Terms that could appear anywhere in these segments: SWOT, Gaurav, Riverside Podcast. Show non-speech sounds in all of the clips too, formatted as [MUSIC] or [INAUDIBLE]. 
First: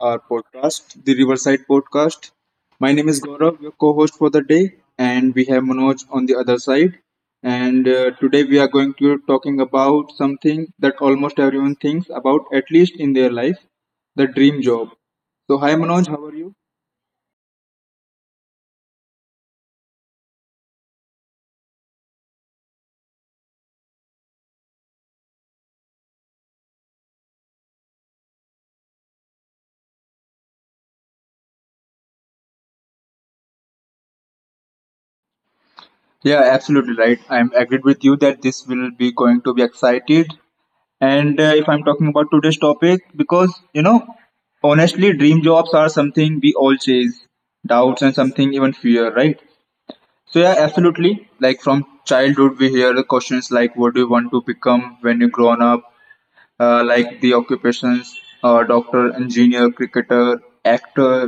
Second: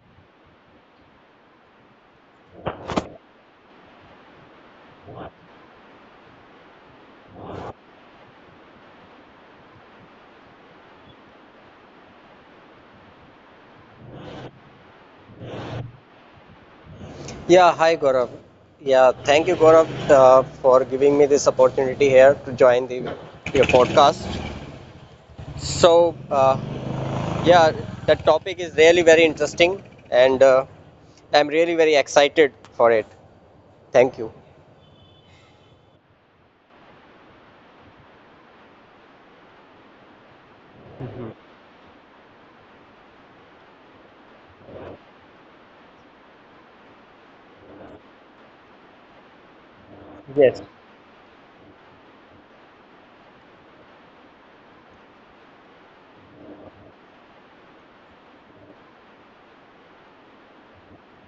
our podcast, the Riverside Podcast. My name is Gaurav, your co-host for the day, and we have Manoj on the other side. And Today we are going to be talking about something that almost everyone thinks about, at least in their life, the dream job. So hi Manoj, how are you? Yeah, hi Gaurav. Yeah, thank you Gaurav for giving me this opportunity here to join the your podcast. So, uh, yeah, the topic is really very interesting, and I'm really very excited for it. Thank you. Yeah, absolutely right. I'm agreed with you that this will be going to be excited. And If I'm talking about today's topic, because you know, honestly, dream jobs are something we all chase, doubts and something even fear, right? So yeah, Yes. absolutely. Like from childhood, we hear the questions like, "What do you want to become when you grown up?" Like the occupations, doctor, engineer, cricketer, actor,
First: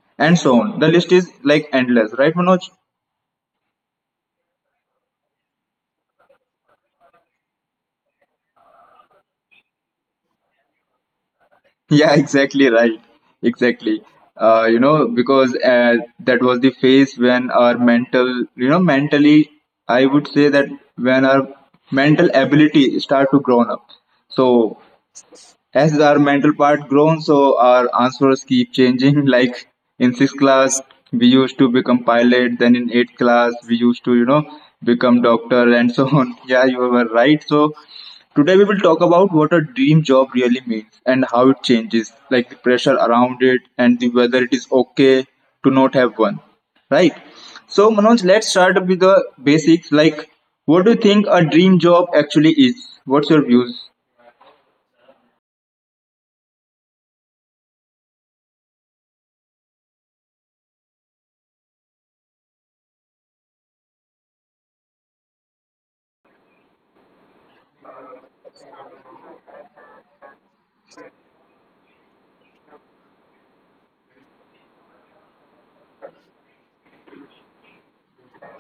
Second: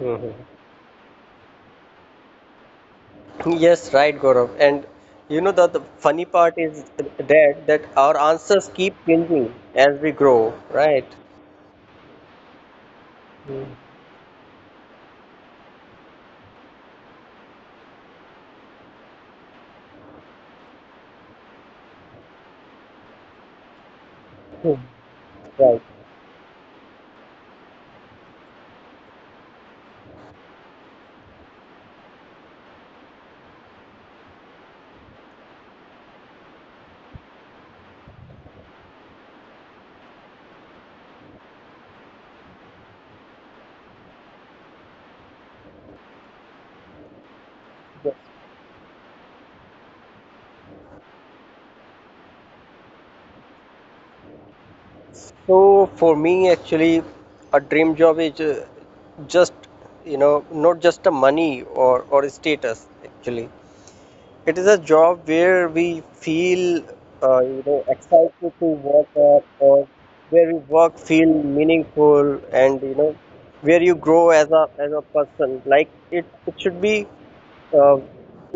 Mhm. and so on. The list is like endless, right, Manoj? Yes, right, Gaurav. And you know that the funny part is that our answers keep changing as we grow, right? [LAUGHS] Yeah, exactly right. Mhm. Exactly. You know, because that was the phase when our mental, you know, mentally, I would say that when our mental ability start to grown up. So Right. as our mental part grown so our answers keep changing [LAUGHS] like in sixth class we used to become pilot, then in eighth class we used to, you know, become doctor, and so [LAUGHS] on. Yeah, you were right. So today we will talk about what a dream job really means and how it changes, like the pressure around it and the whether it is okay to not have one, right? So Manoj, let's start with the basics, like what do you think a dream job actually is? What's your views? So for me, actually, a dream job is just, you know, not just a money or a status. Actually, it is a job where we feel, you know, excited to work at, or where we work feel meaningful, and you know, where you grow as a person. Like it should be. Uh,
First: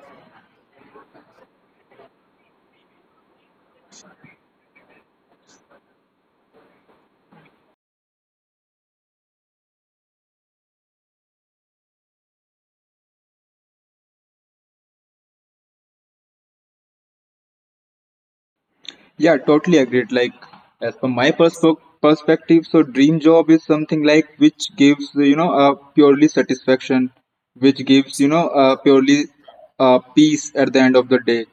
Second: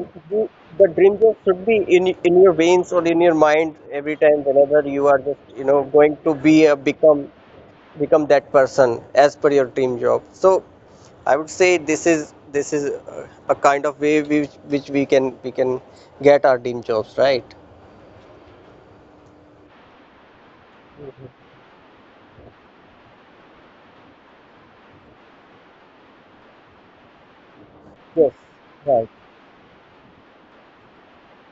it should be- The dream job should be in your veins or in your mind every time whenever you are just you know going to be a become that person as per your dream job. So I would say this is a kind of way which, we can get our dream jobs, right? Yeah, totally agreed. Like, as per my Mhm. Perspective, so dream job is something like which gives you know a purely satisfaction, which gives you Yes, know a right. purely peace at the end of the day,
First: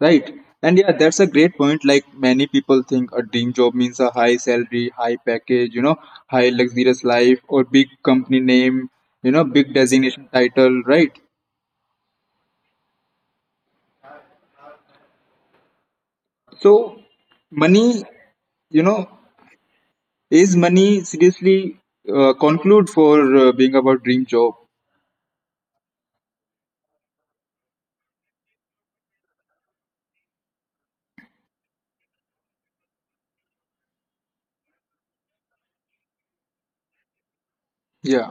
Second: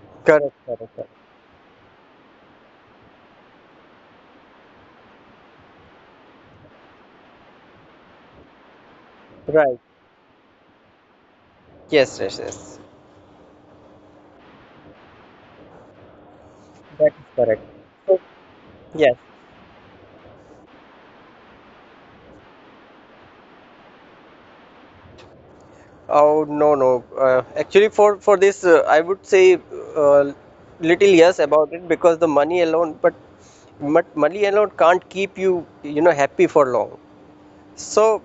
right? correct And correct, yeah, correct. that's a great point. Like many people think a dream job means a high salary, high package, you know, high luxurious life or big company name, you know, big Right. designation title, right? Yes, yes, yes. So That is correct. money, So you know, yes. is money seriously conclude for being about dream job? Oh, no, no, actually for this I would say uh, little yes about it because the money alone but money alone can't keep you you know happy for long. So, Yeah,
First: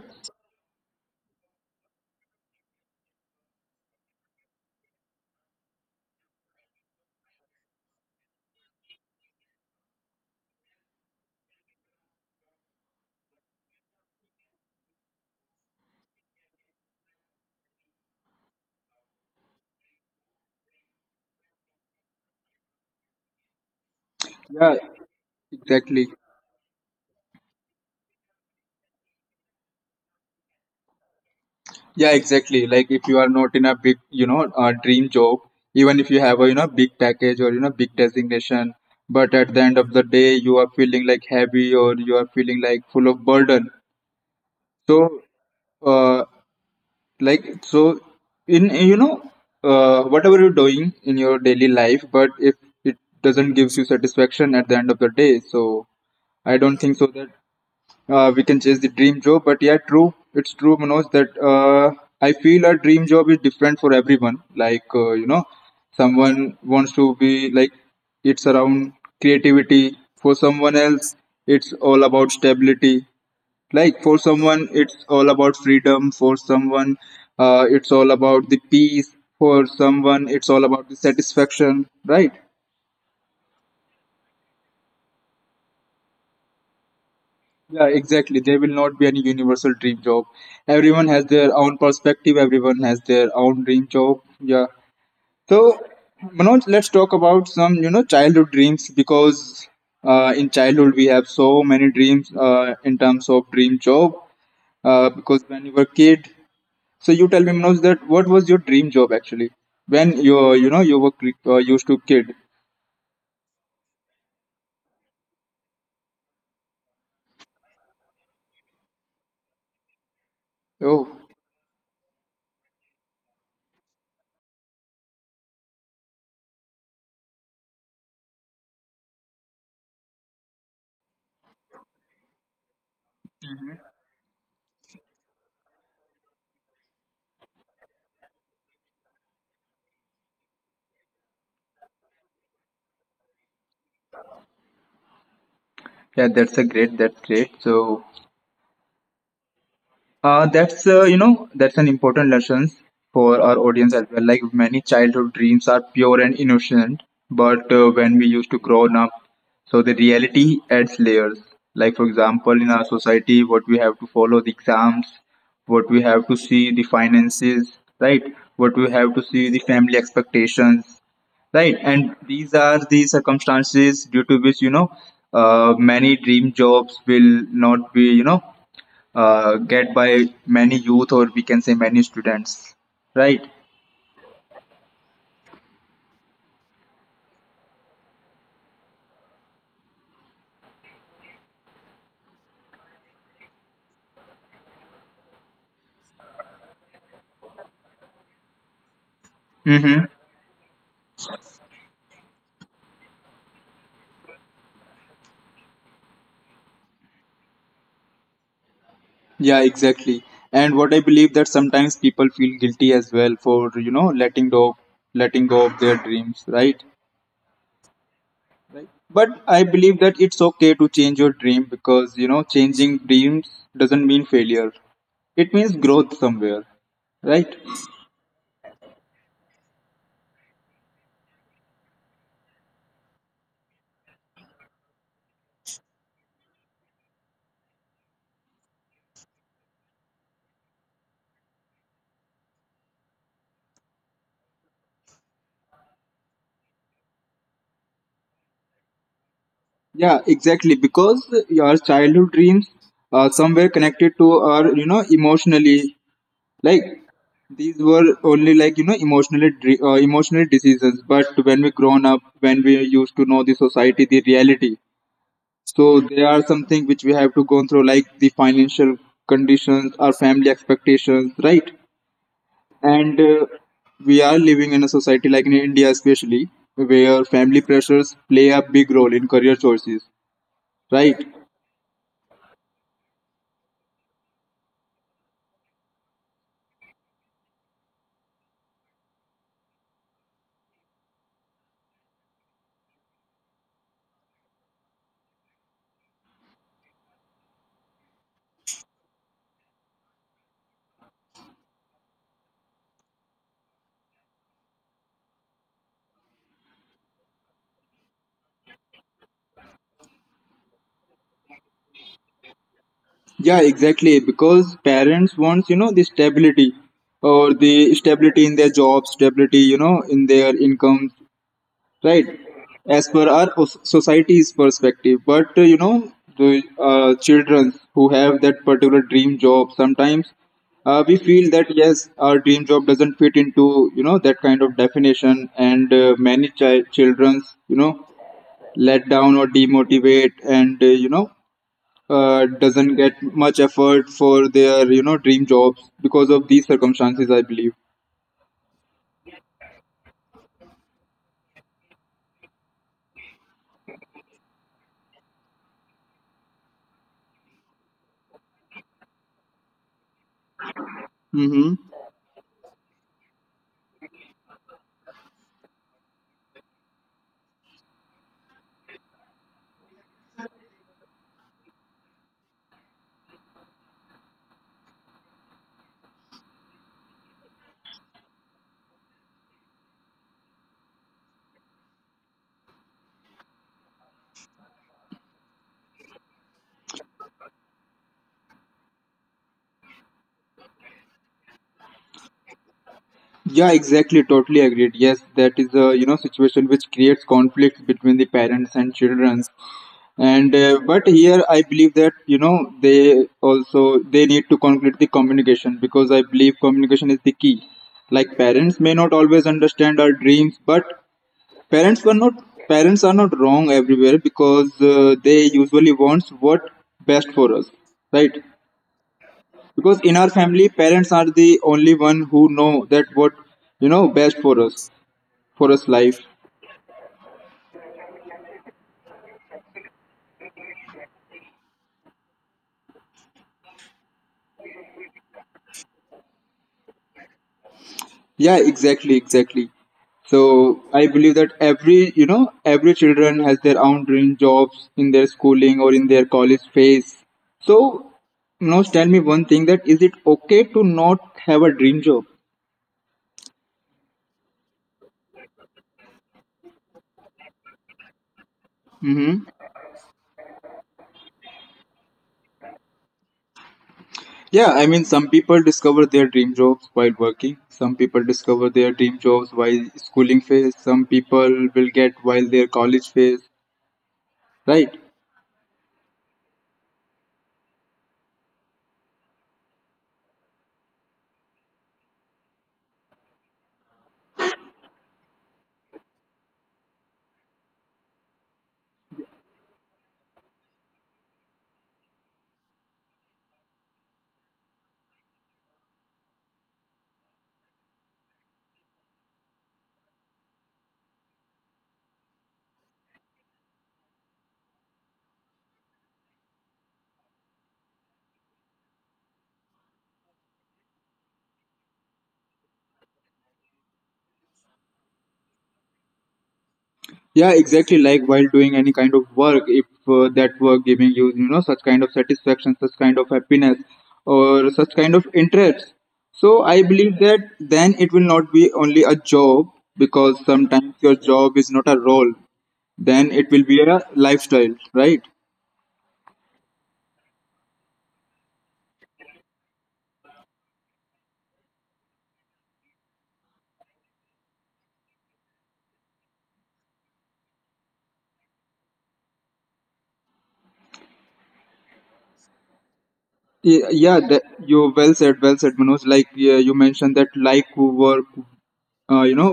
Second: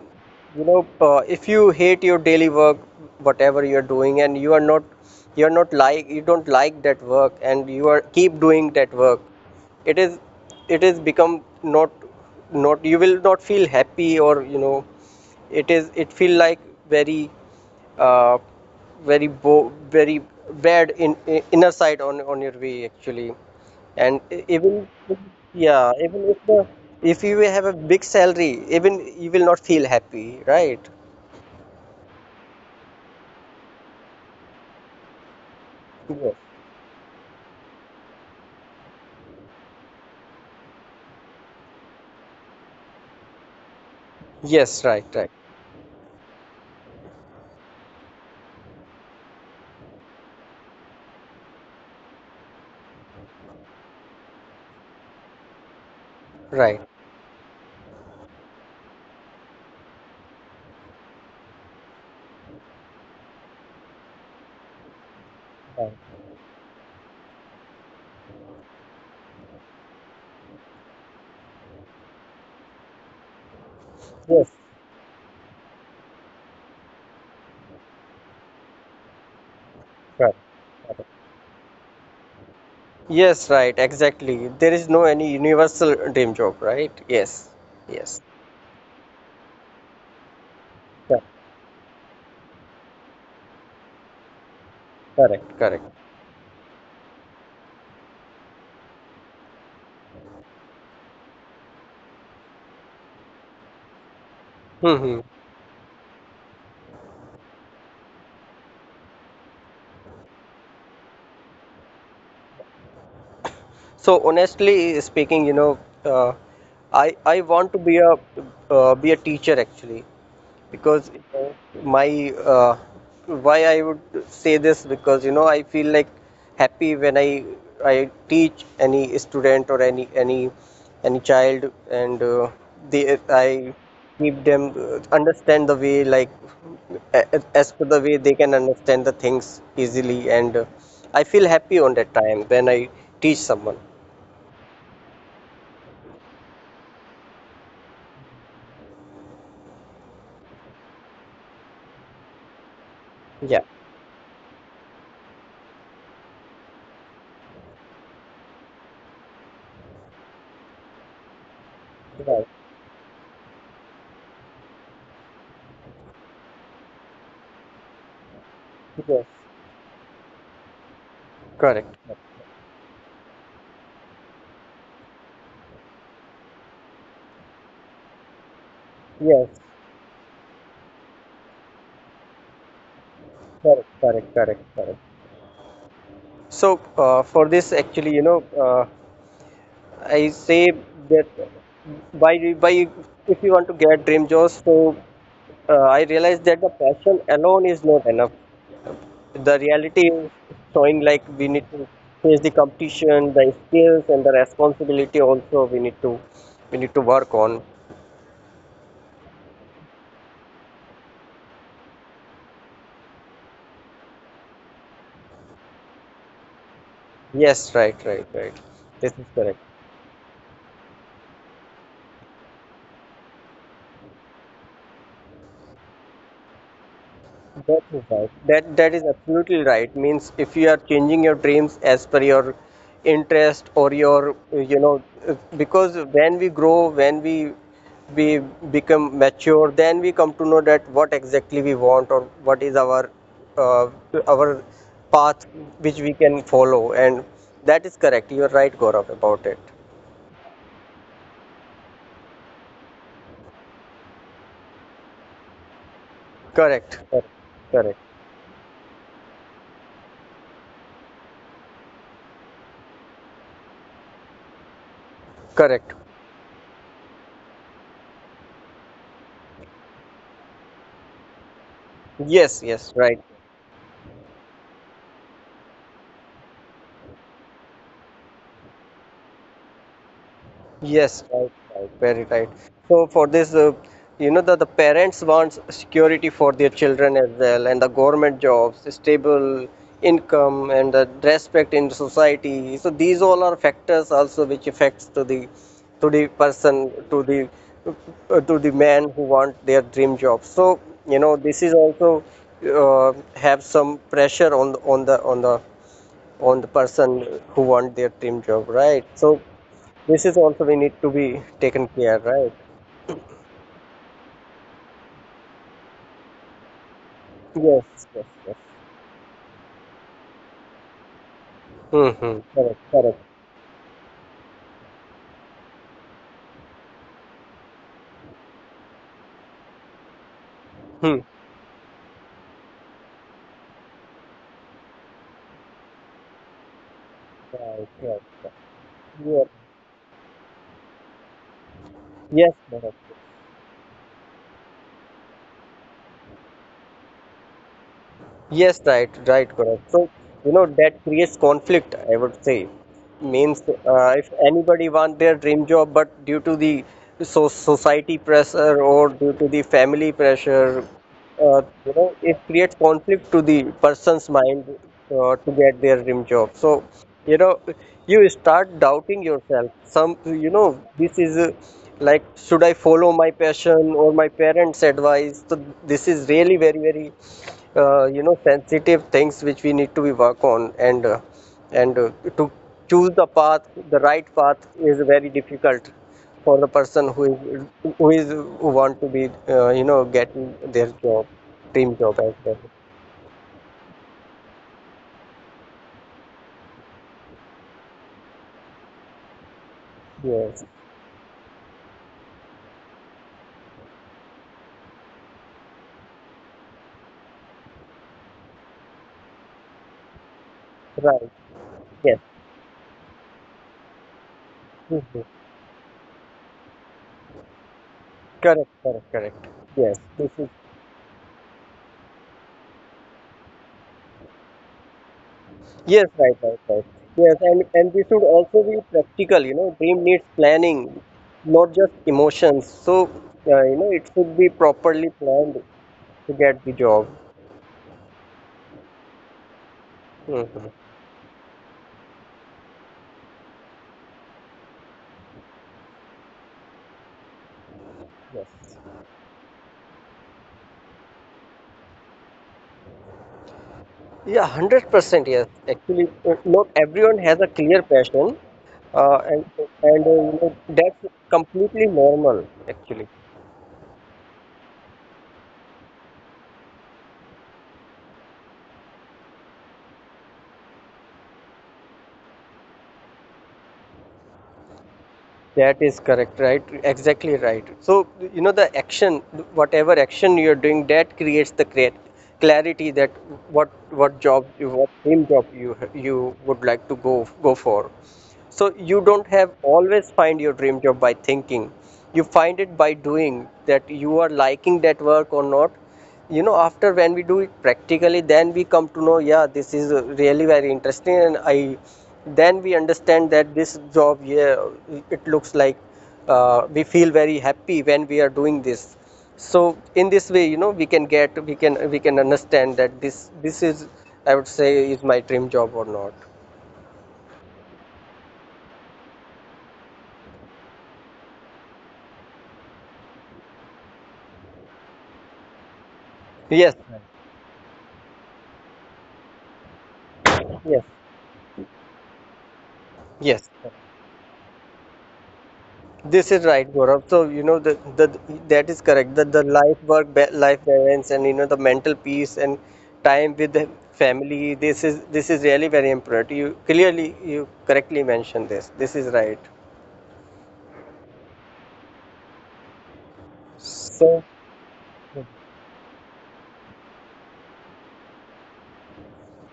you know, if you hate your daily work, whatever you're doing, and you're not like, you don't like that work, and you are keep doing that work, it is, it is become not, not, you will not feel happy, or, you know, it feel like very uh, very bo- very bad in, I inner sight on your way, actually. Even yeah, yeah, exactly. even if you have a big salary, even you will not feel happy, right? Yeah, exactly. Like if you are not in a big, you know, dream job, even if you Yes, have a you know big package or you know big designation, but at the end of the day you are feeling like heavy or you are feeling like full of burden. yes, right, So, right, uh, like so, in you know, whatever you're doing in your daily life, but if it doesn't gives you satisfaction at the end of the day, so I don't right, think so that we can chase the dream job. But yeah, true. It's true, Manoj, that I feel a dream job is different for everyone. Like, you know, right. someone wants to be like, it's around creativity. For someone else, it's all about stability. Like, for Yes, someone, it's all about freedom. For someone, it's all about the peace. For someone, right. it's all about the satisfaction, right? Yes, right, exactly. There is no any universal dream job, right? Yes, Yeah, yes. exactly. There will not be any universal dream job. Everyone has their own perspective, everyone has their own dream job. Yeah. Correct, So, correct. Manoj, let's talk about some, you know, childhood dreams because in childhood we have so many dreams in terms of dream job, Hmm. Hmm. because when you were kid, so you tell me, Manoj, that what was your dream job actually when you know, you were used to kid? So honestly speaking, you know, uh, I want to be a teacher, actually, because Oh, you know, my why I would say this? Because you know I feel like happy when I teach any student or any child, and they I keep them understand the way, like as per the way they can understand the things easily, and I feel happy on that time when I teach someone. yeah, that's a great. That's great. So that's you know that's an important lesson for our Yeah. audience as well. Like many childhood dreams are pure and innocent, but when we used to grow up, so the reality adds layers. Like for Right. example, in our society, what we have to follow the exams, what we have to see the finances, right? What we have to Yes. see the family expectations, right? Correct. And these are the circumstances due to which you know many dream jobs will not be you know Yes. Get by many youth, or we can say many students, right? Correct. So for this, actually, you know, I say that by if you want to get dream jobs, so I realize that the passion alone is not enough. The Mm-hmm. reality is showing like we need to face the competition, the skills, and the responsibility. Also, we need to work on. Yeah, exactly. And what I believe that sometimes people feel guilty as well for you know letting go of their dreams, right? Yes, right, right, right. Right. This is But correct. I believe that it's okay to change your dream, because you know changing dreams doesn't mean failure, it means growth somewhere, right? That is right. That is absolutely right. Means if you are changing your dreams as per your interest or your you know because when we grow, when we become mature, then we come to know that what exactly we want, or what is uh, our path which we can follow, and that is correct. You are right, Gaurav, about it. Yeah, exactly, because your childhood dreams are somewhere connected to our you know emotionally, like Correct. Correct. these Correct. were only like you know emotional decisions. But when we grown up, when we used to know the society, the reality, so Correct. there are something which we have to go through, like the financial conditions, our family expectations, right? Yes. Yes. and Right. We are living in a society like in India especially, where family pressures play a big role in career choices, Yes, right? right, right, very right. So for this, you know that the parents wants security for their children as well, and the government jobs, stable income, and the respect in society. So these all are factors also which affects to the person to the to the man who want their dream job. So you know this is also have some pressure on on the person who want their dream job, right? So this is also we need to be taken care, right? Yeah, exactly. Because parents wants, you know, the stability, or the Yes, yes, stability in yes. their job, stability, you know, in their income, right? Mm-hmm. Correct, As correct. per our society's perspective. But, you know, the children who have that particular dream job, sometimes we Hmm. feel that, yes, our dream job doesn't fit into, you know, that kind of definition. And many children's, you Right, know, right. let down Yeah. or demotivate, and, you know, Yes, madam. doesn't get much effort for their you know dream jobs because of these circumstances, I believe. Yes, right, right, correct. So, you know, that creates conflict, I would say. Means if anybody want their dream job, but due to the society pressure or due to the family pressure, Mm-hmm. you know, it creates conflict to the person's mind to get their dream job. So, you know, you start doubting yourself. Some, you know, this is. A Like, should I follow my passion or my parents advice? So this is really very very you know, sensitive things which we need to be work on, and and uh, to choose the right path is very difficult for the person who is who is who want to be you know, getting their job dream job as well. Yeah, exactly, totally agreed. Yes, that is a you know situation which creates conflicts between the parents and children. And Yes, But here I believe that you know they also they need to conclude the communication, because I believe communication is the key. Like parents may not always understand our dreams, but right. parents were Yes. not, parents are not wrong everywhere, because Mhm. they usually wants what best for us, right? Correct, correct, correct. Yes, Because in this our is. family, parents are the only one who know that what you know best for us, for us Yes, life. right, right, right. Yes, and we should also be practical. You know, dream needs planning, not just emotions. So, you know, it should be properly planned to get the job. Yeah, exactly, exactly. Hmm. So I believe that every you know every children has their own dream jobs in their schooling or in their college phase. So Yes. now tell me one thing, that is it okay to not have a dream job? Yeah, 100%. Yes, actually, not everyone has a clear passion, uh, and Mm-hmm. and you know, that's completely normal, actually. Yeah, I mean, some people discover their dream jobs while working. Some people discover their dream jobs while schooling phase. Some people will get while their college phase, right? That is correct, right? Exactly right. So, you know, the action, whatever action you're doing, that creates the clear clarity that what job, what dream job you would like to go for. So you don't have always find your dream job by thinking. You find it by doing, that you are liking that work or not. You know, after when we do it practically, then we come to know, yeah, this is really very interesting, and I then we understand that this job, yeah, it looks like we feel very happy when we are doing this. So in this way, you know, we can get, we can understand that this is, I would say, is my dream job or not. Yeah, exactly. Like while doing any kind of work, if that work giving you, you know, such kind of satisfaction, such kind of happiness, or such kind of interest. So Yes, I believe that then it will not be only a job, because yes, sometimes your job is not a role. Then yes. it will be a lifestyle, right? This is right, Gaurav. So you know the that is correct. The life work life balance and you know the mental peace and time with the family. This is really very important. You clearly you correctly mentioned this. This is right. Yeah, that you well said, well said Manoj. Like yeah, you mentioned that like work, you know,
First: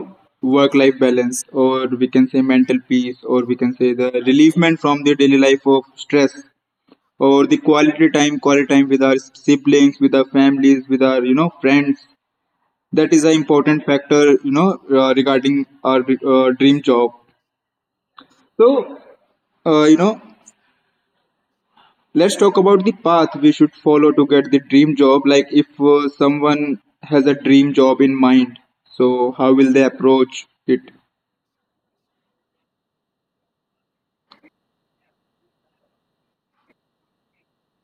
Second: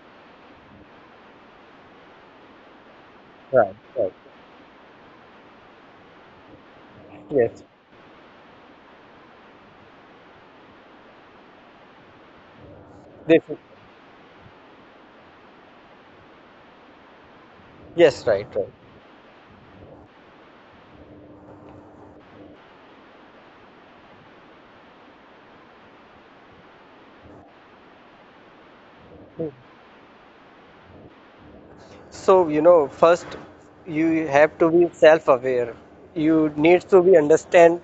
work life balance, or we can say mental peace, or we can say the relievement from the daily life of stress, or the Yes. quality time, quality time with our siblings, with our families, with our you know friends, that is an This is, important factor, you know regarding our dream job. yes, right, right. So you know, let's talk about the path we should follow to get the dream job. Like if someone has a dream job in mind, so how will they approach it? So you know first you have to be self-aware. You need to be understand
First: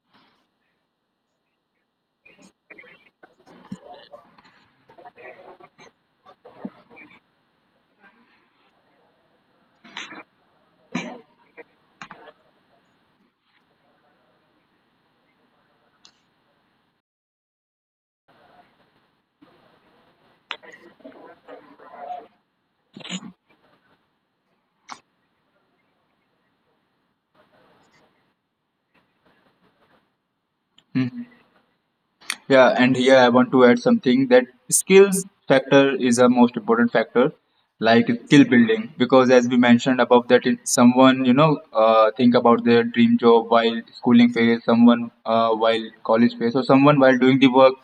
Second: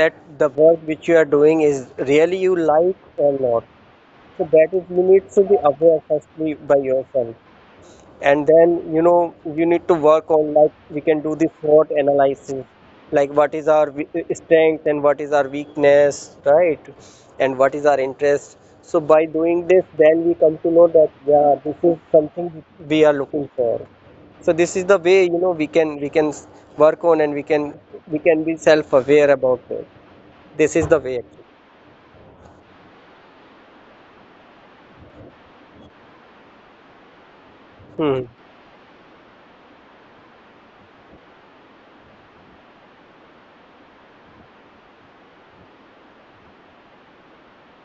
that The work which you are doing is really you like or not. So that is you need to be aware firstly by yourself. And then you know you need to work on, like we can do the SWOT analysis, like what is strength and what is our weakness, right? And what is our interest? So by doing this, then we come to know that yeah, this is something we are looking for. So this is the way, you know, work on, and we can be self aware about it. This is the way, Mhm. actually. Yeah, and here I want to add something, that skills factor is a most important factor, like Hmm. skill building, because as we mentioned above that it, someone you know think about their dream job while schooling phase, someone while college phase, or someone while doing the work,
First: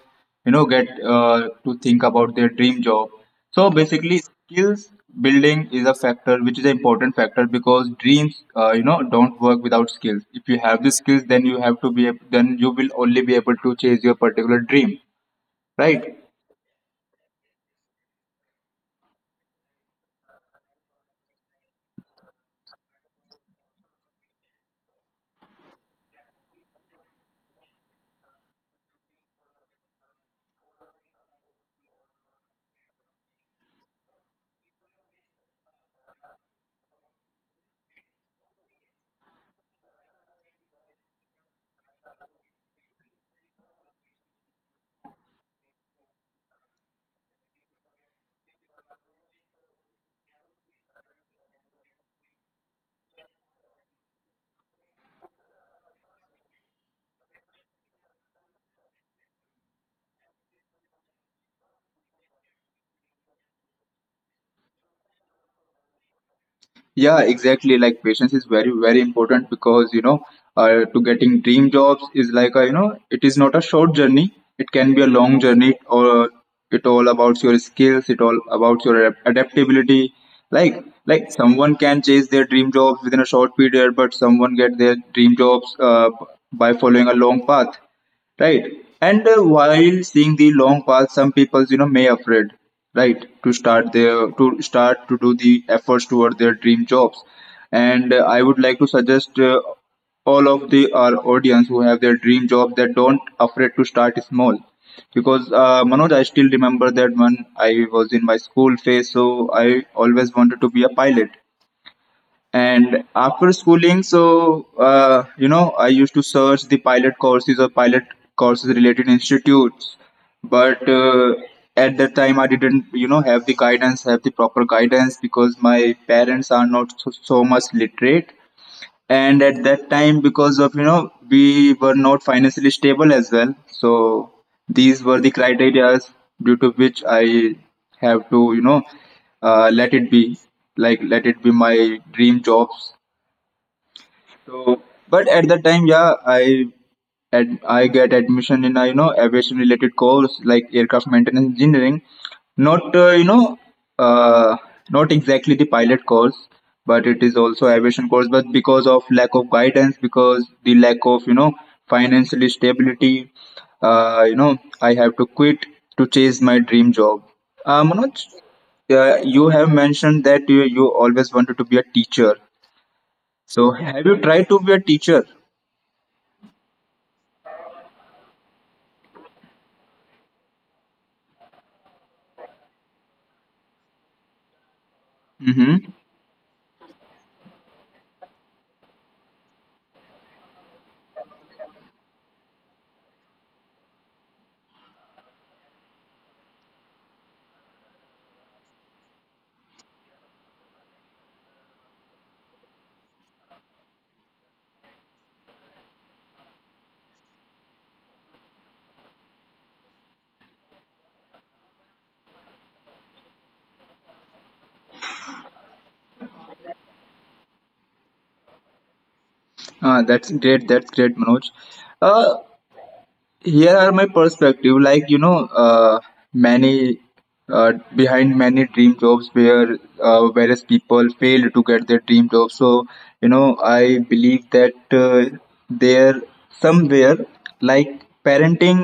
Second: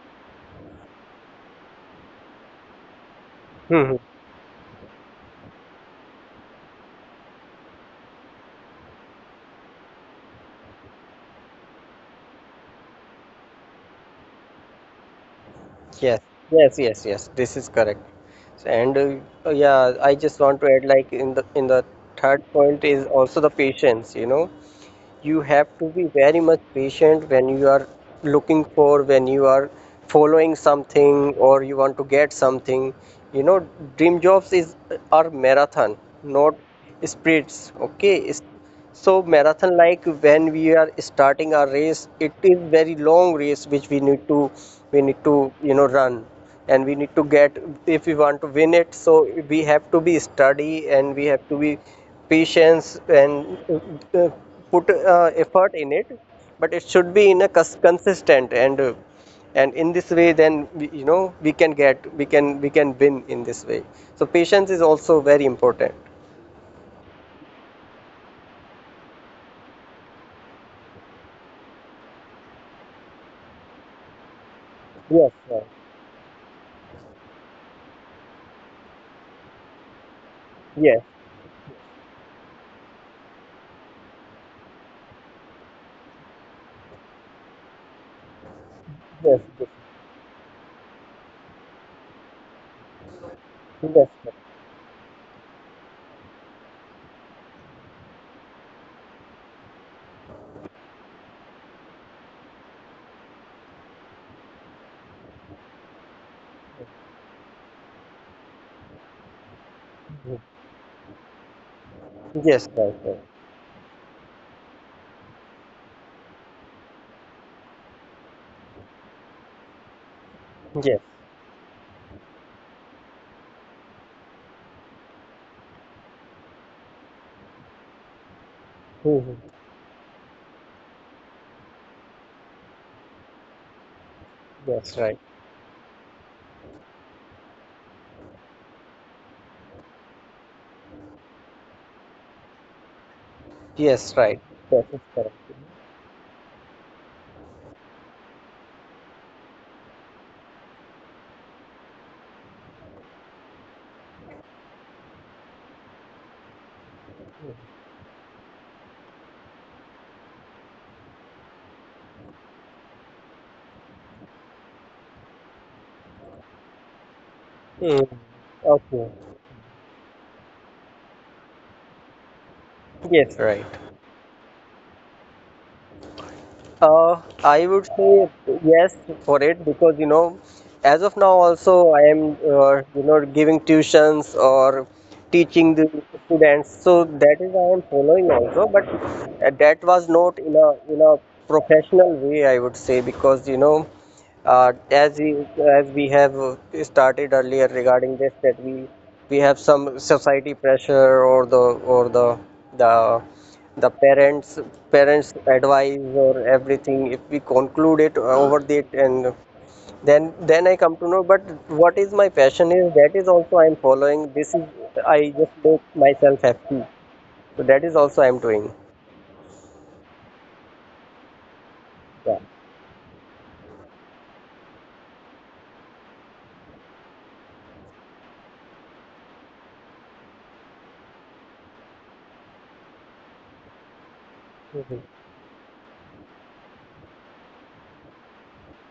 you know get to think about their dream job. So Hmm. basically skills building is a factor which is an important factor, because dreams you know don't work without skills. If you have the skills, then you have to be then you will only be able to chase your particular dream, right? Yes, yes. This is correct. So, and yeah, I just want to add, like, in the third point is also the patience, you know, you have to be very much patient when you are looking for, when you are following something or you want to get something. You know, dream jobs is are marathon, not sprints. Okay. So marathon, like when we are starting our race, it is very long race which we need to, you know, run, and we need to get, if we want to win it. So we have to be study, and we have to be patience, and put effort in it, but it should be in a consistent, and in this way, then we, you know, we can get, we can win in this way. So patience is also very important. Yeah, exactly. Like patience is very, very important, because you know, to getting dream jobs is like a you know, it is not a short journey. It can be a Yes, long right. journey, or it all about your skills. It all about your adaptability. Like Yes, like someone can chase their dream jobs within a short period, but someone get their dream jobs by following a long path, right. And while seeing the long path, some people you know may afraid, right, to start their to start to do the efforts toward their dream jobs. And I would like to suggest, all of the our audience who have their dream job that don't afraid to start small, because Manoj, I still remember that when I was in my school phase, so I always wanted to be a pilot. yes, And after schooling, so you know, I used to search the pilot courses or pilot courses related institutes, right. but Yes. At that time I didn't, you know, have the guidance, have the proper guidance, because my parents are not so, so much literate. And Mhm. at that time, because of you know we were not financially stable as well, so Yes, these right. were the criteria due to which I have to, you know, let it be, like let it be my dream jobs. Yes, right. Yes, So, it's correct. but at the time, yeah, I I get admission in a you know aviation related course like aircraft maintenance engineering. Not, you know, uh, not exactly the pilot course, but it is also aviation course. But because of lack of guidance, because the lack of you know financial stability, you know I have to quit to chase my dream job. Mhm. Manoj, Okay. You have mentioned that you always wanted to be a teacher. Yes, right. So, have you tried to be a teacher? I would say yes for it because you know, as of now also I am you know, giving tuitions or teaching the Mm-hmm. students. So that is I am following also, but that was not in a professional way, I would say, because you know. Uh, as we, as we have started earlier regarding this, that we have some society pressure or the the parents parents advice or everything. If we conclude it over it, and then I come to know. But what is my passion is, that is also I am following. This is I just make myself happy. So that is also I am doing. That's great. That's great, Manoj. Uh, Here are my perspective. Like you know, many behind many dream jobs where various people failed to get their dream job. So you know, I believe that, Mhm. There somewhere like parenting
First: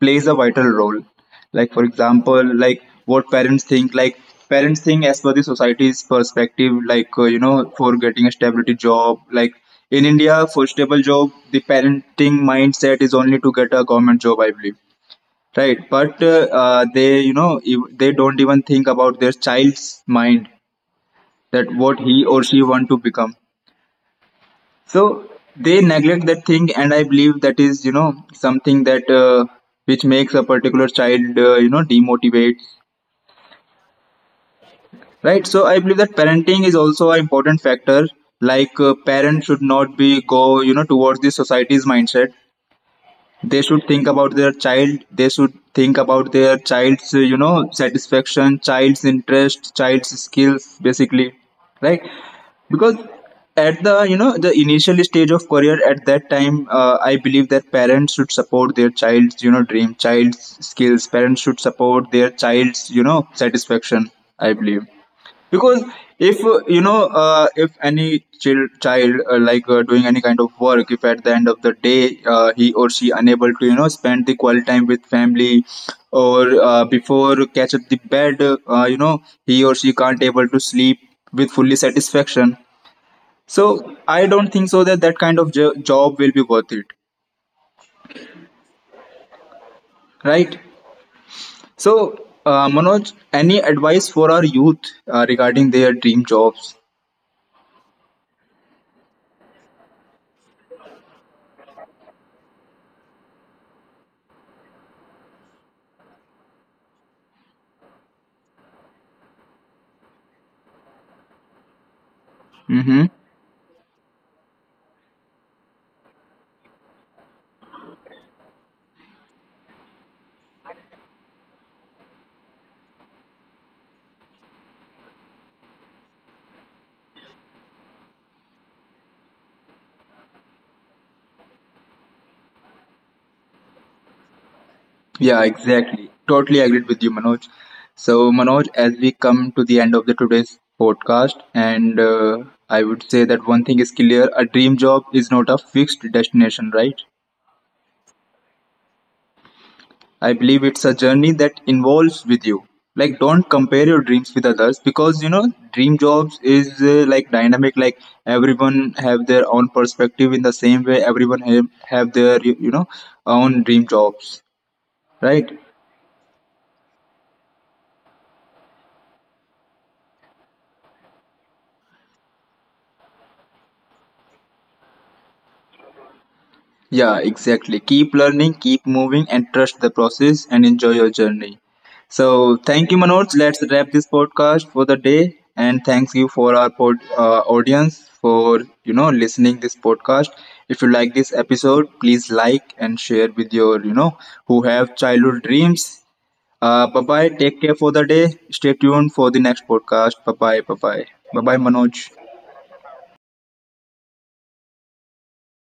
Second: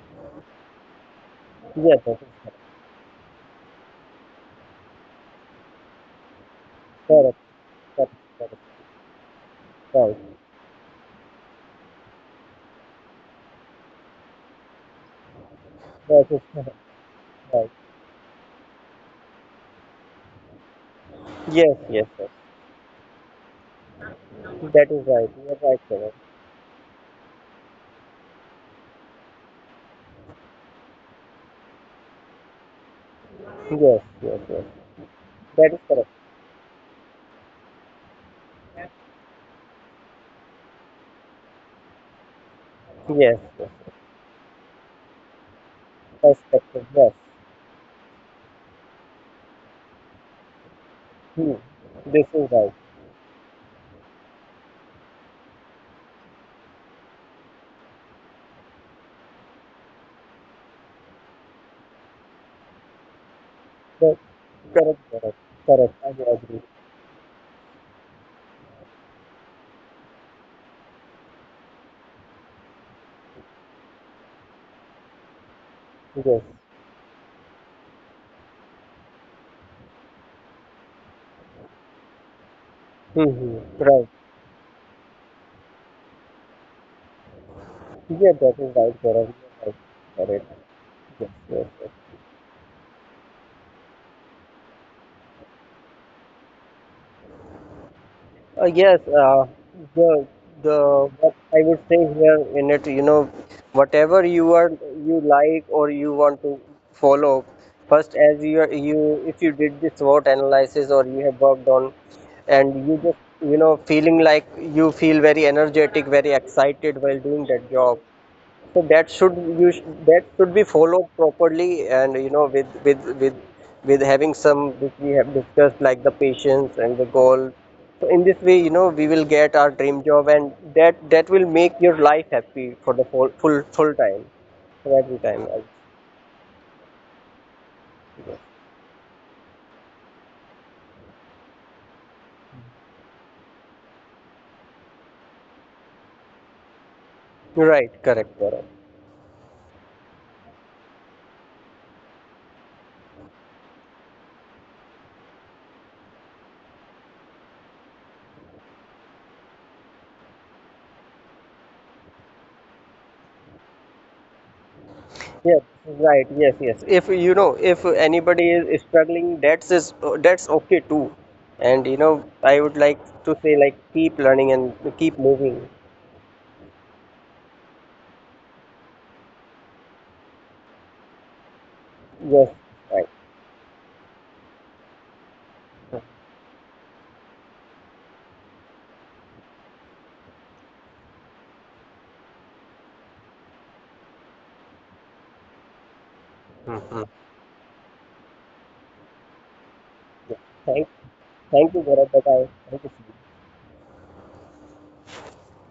plays a vital role, like for Yes, yes, example like what parents think, like parents think as per the society's perspective, like correct, you know for correct, getting a stability job, like in correct, India right. for stable job the parenting mindset is only to get a government job, I believe, right. Yes, But yes, they you know right. if they don't even think about their child's mind, that Yes, what yes, yes. he or she want to become. That is So right. You are right, they correct. neglect that thing, and I believe that is you know something that which makes a particular child you know demotivate. Yes, yes, yes. Right. So That is I believe correct. that parenting is also an important factor. Like parents should not be go you know towards the society's mindset. Yes, They yes. should think about their child. They should think about their Perspective. Yes. child's you know satisfaction, child's interest, child's skills, basically. Hmm. Right. This is right. Because at the you know the initial stage of career at that time, I believe that parents should support their child's you know dream, child's skills. Parents should support their child's you know satisfaction. Yes. I believe, Correct, correct, because correct. I do if agree. you know if any child like doing any kind of work, if at the end of the day he or she unable to you know spend the quality time with family, Yes. or before catch up the bed, you know he or she can't able to sleep with fully satisfaction. Mm-hmm. So Right. I don't think so that that kind of job will be worth it, Yeah, that is right, correct. You are right. Correct. right. Yes, yes, yes. So Manoj, any advice for our youth regarding their dream jobs? Yes, the the What I would say here in it, you know, whatever you are, you like or you want to follow, first as you are, you, if you did this SWOT analysis or you have worked on, and you Mm-hmm. just you know feeling like you feel very energetic, very excited while doing that job. So that should be followed properly, and you know, with having some which we have discussed, like the patience and the goal. So in this way, you know, we will get our dream job, and that will make your life happy for the full time, for every Yeah, time. exactly. Totally agreed with you, Manoj. So, Manoj, as we come to the end of the today's podcast, and I would say that one thing is clear: a dream job is not a fixed destination, right? Right, correct, correct. I believe it's a journey that involves with you. Like, don't compare your dreams with others because you know dream jobs is like dynamic. Like everyone have their own perspective in the same way. Everyone have their you know own dream jobs, right? Yes, right, yes, yes. If you know, if anybody is struggling, that's okay too. And you know, I would like to say like keep learning and keep moving. Yeah, exactly. Keep learning, keep moving, and trust the process and enjoy your journey. Yes, So, thank you, right. Manoj. Let's wrap this podcast for the day. And [LAUGHS] thanks you for our audience for you know listening this podcast. If you like this episode, please like and share with your you know who have childhood dreams. Hmm. Mm. Bye bye. Take care for the day. Stay tuned for the next podcast. Bye bye. Bye Thank, bye. Bye bye, thank you, Manoj. Gaurav. Bye bye. Thank you.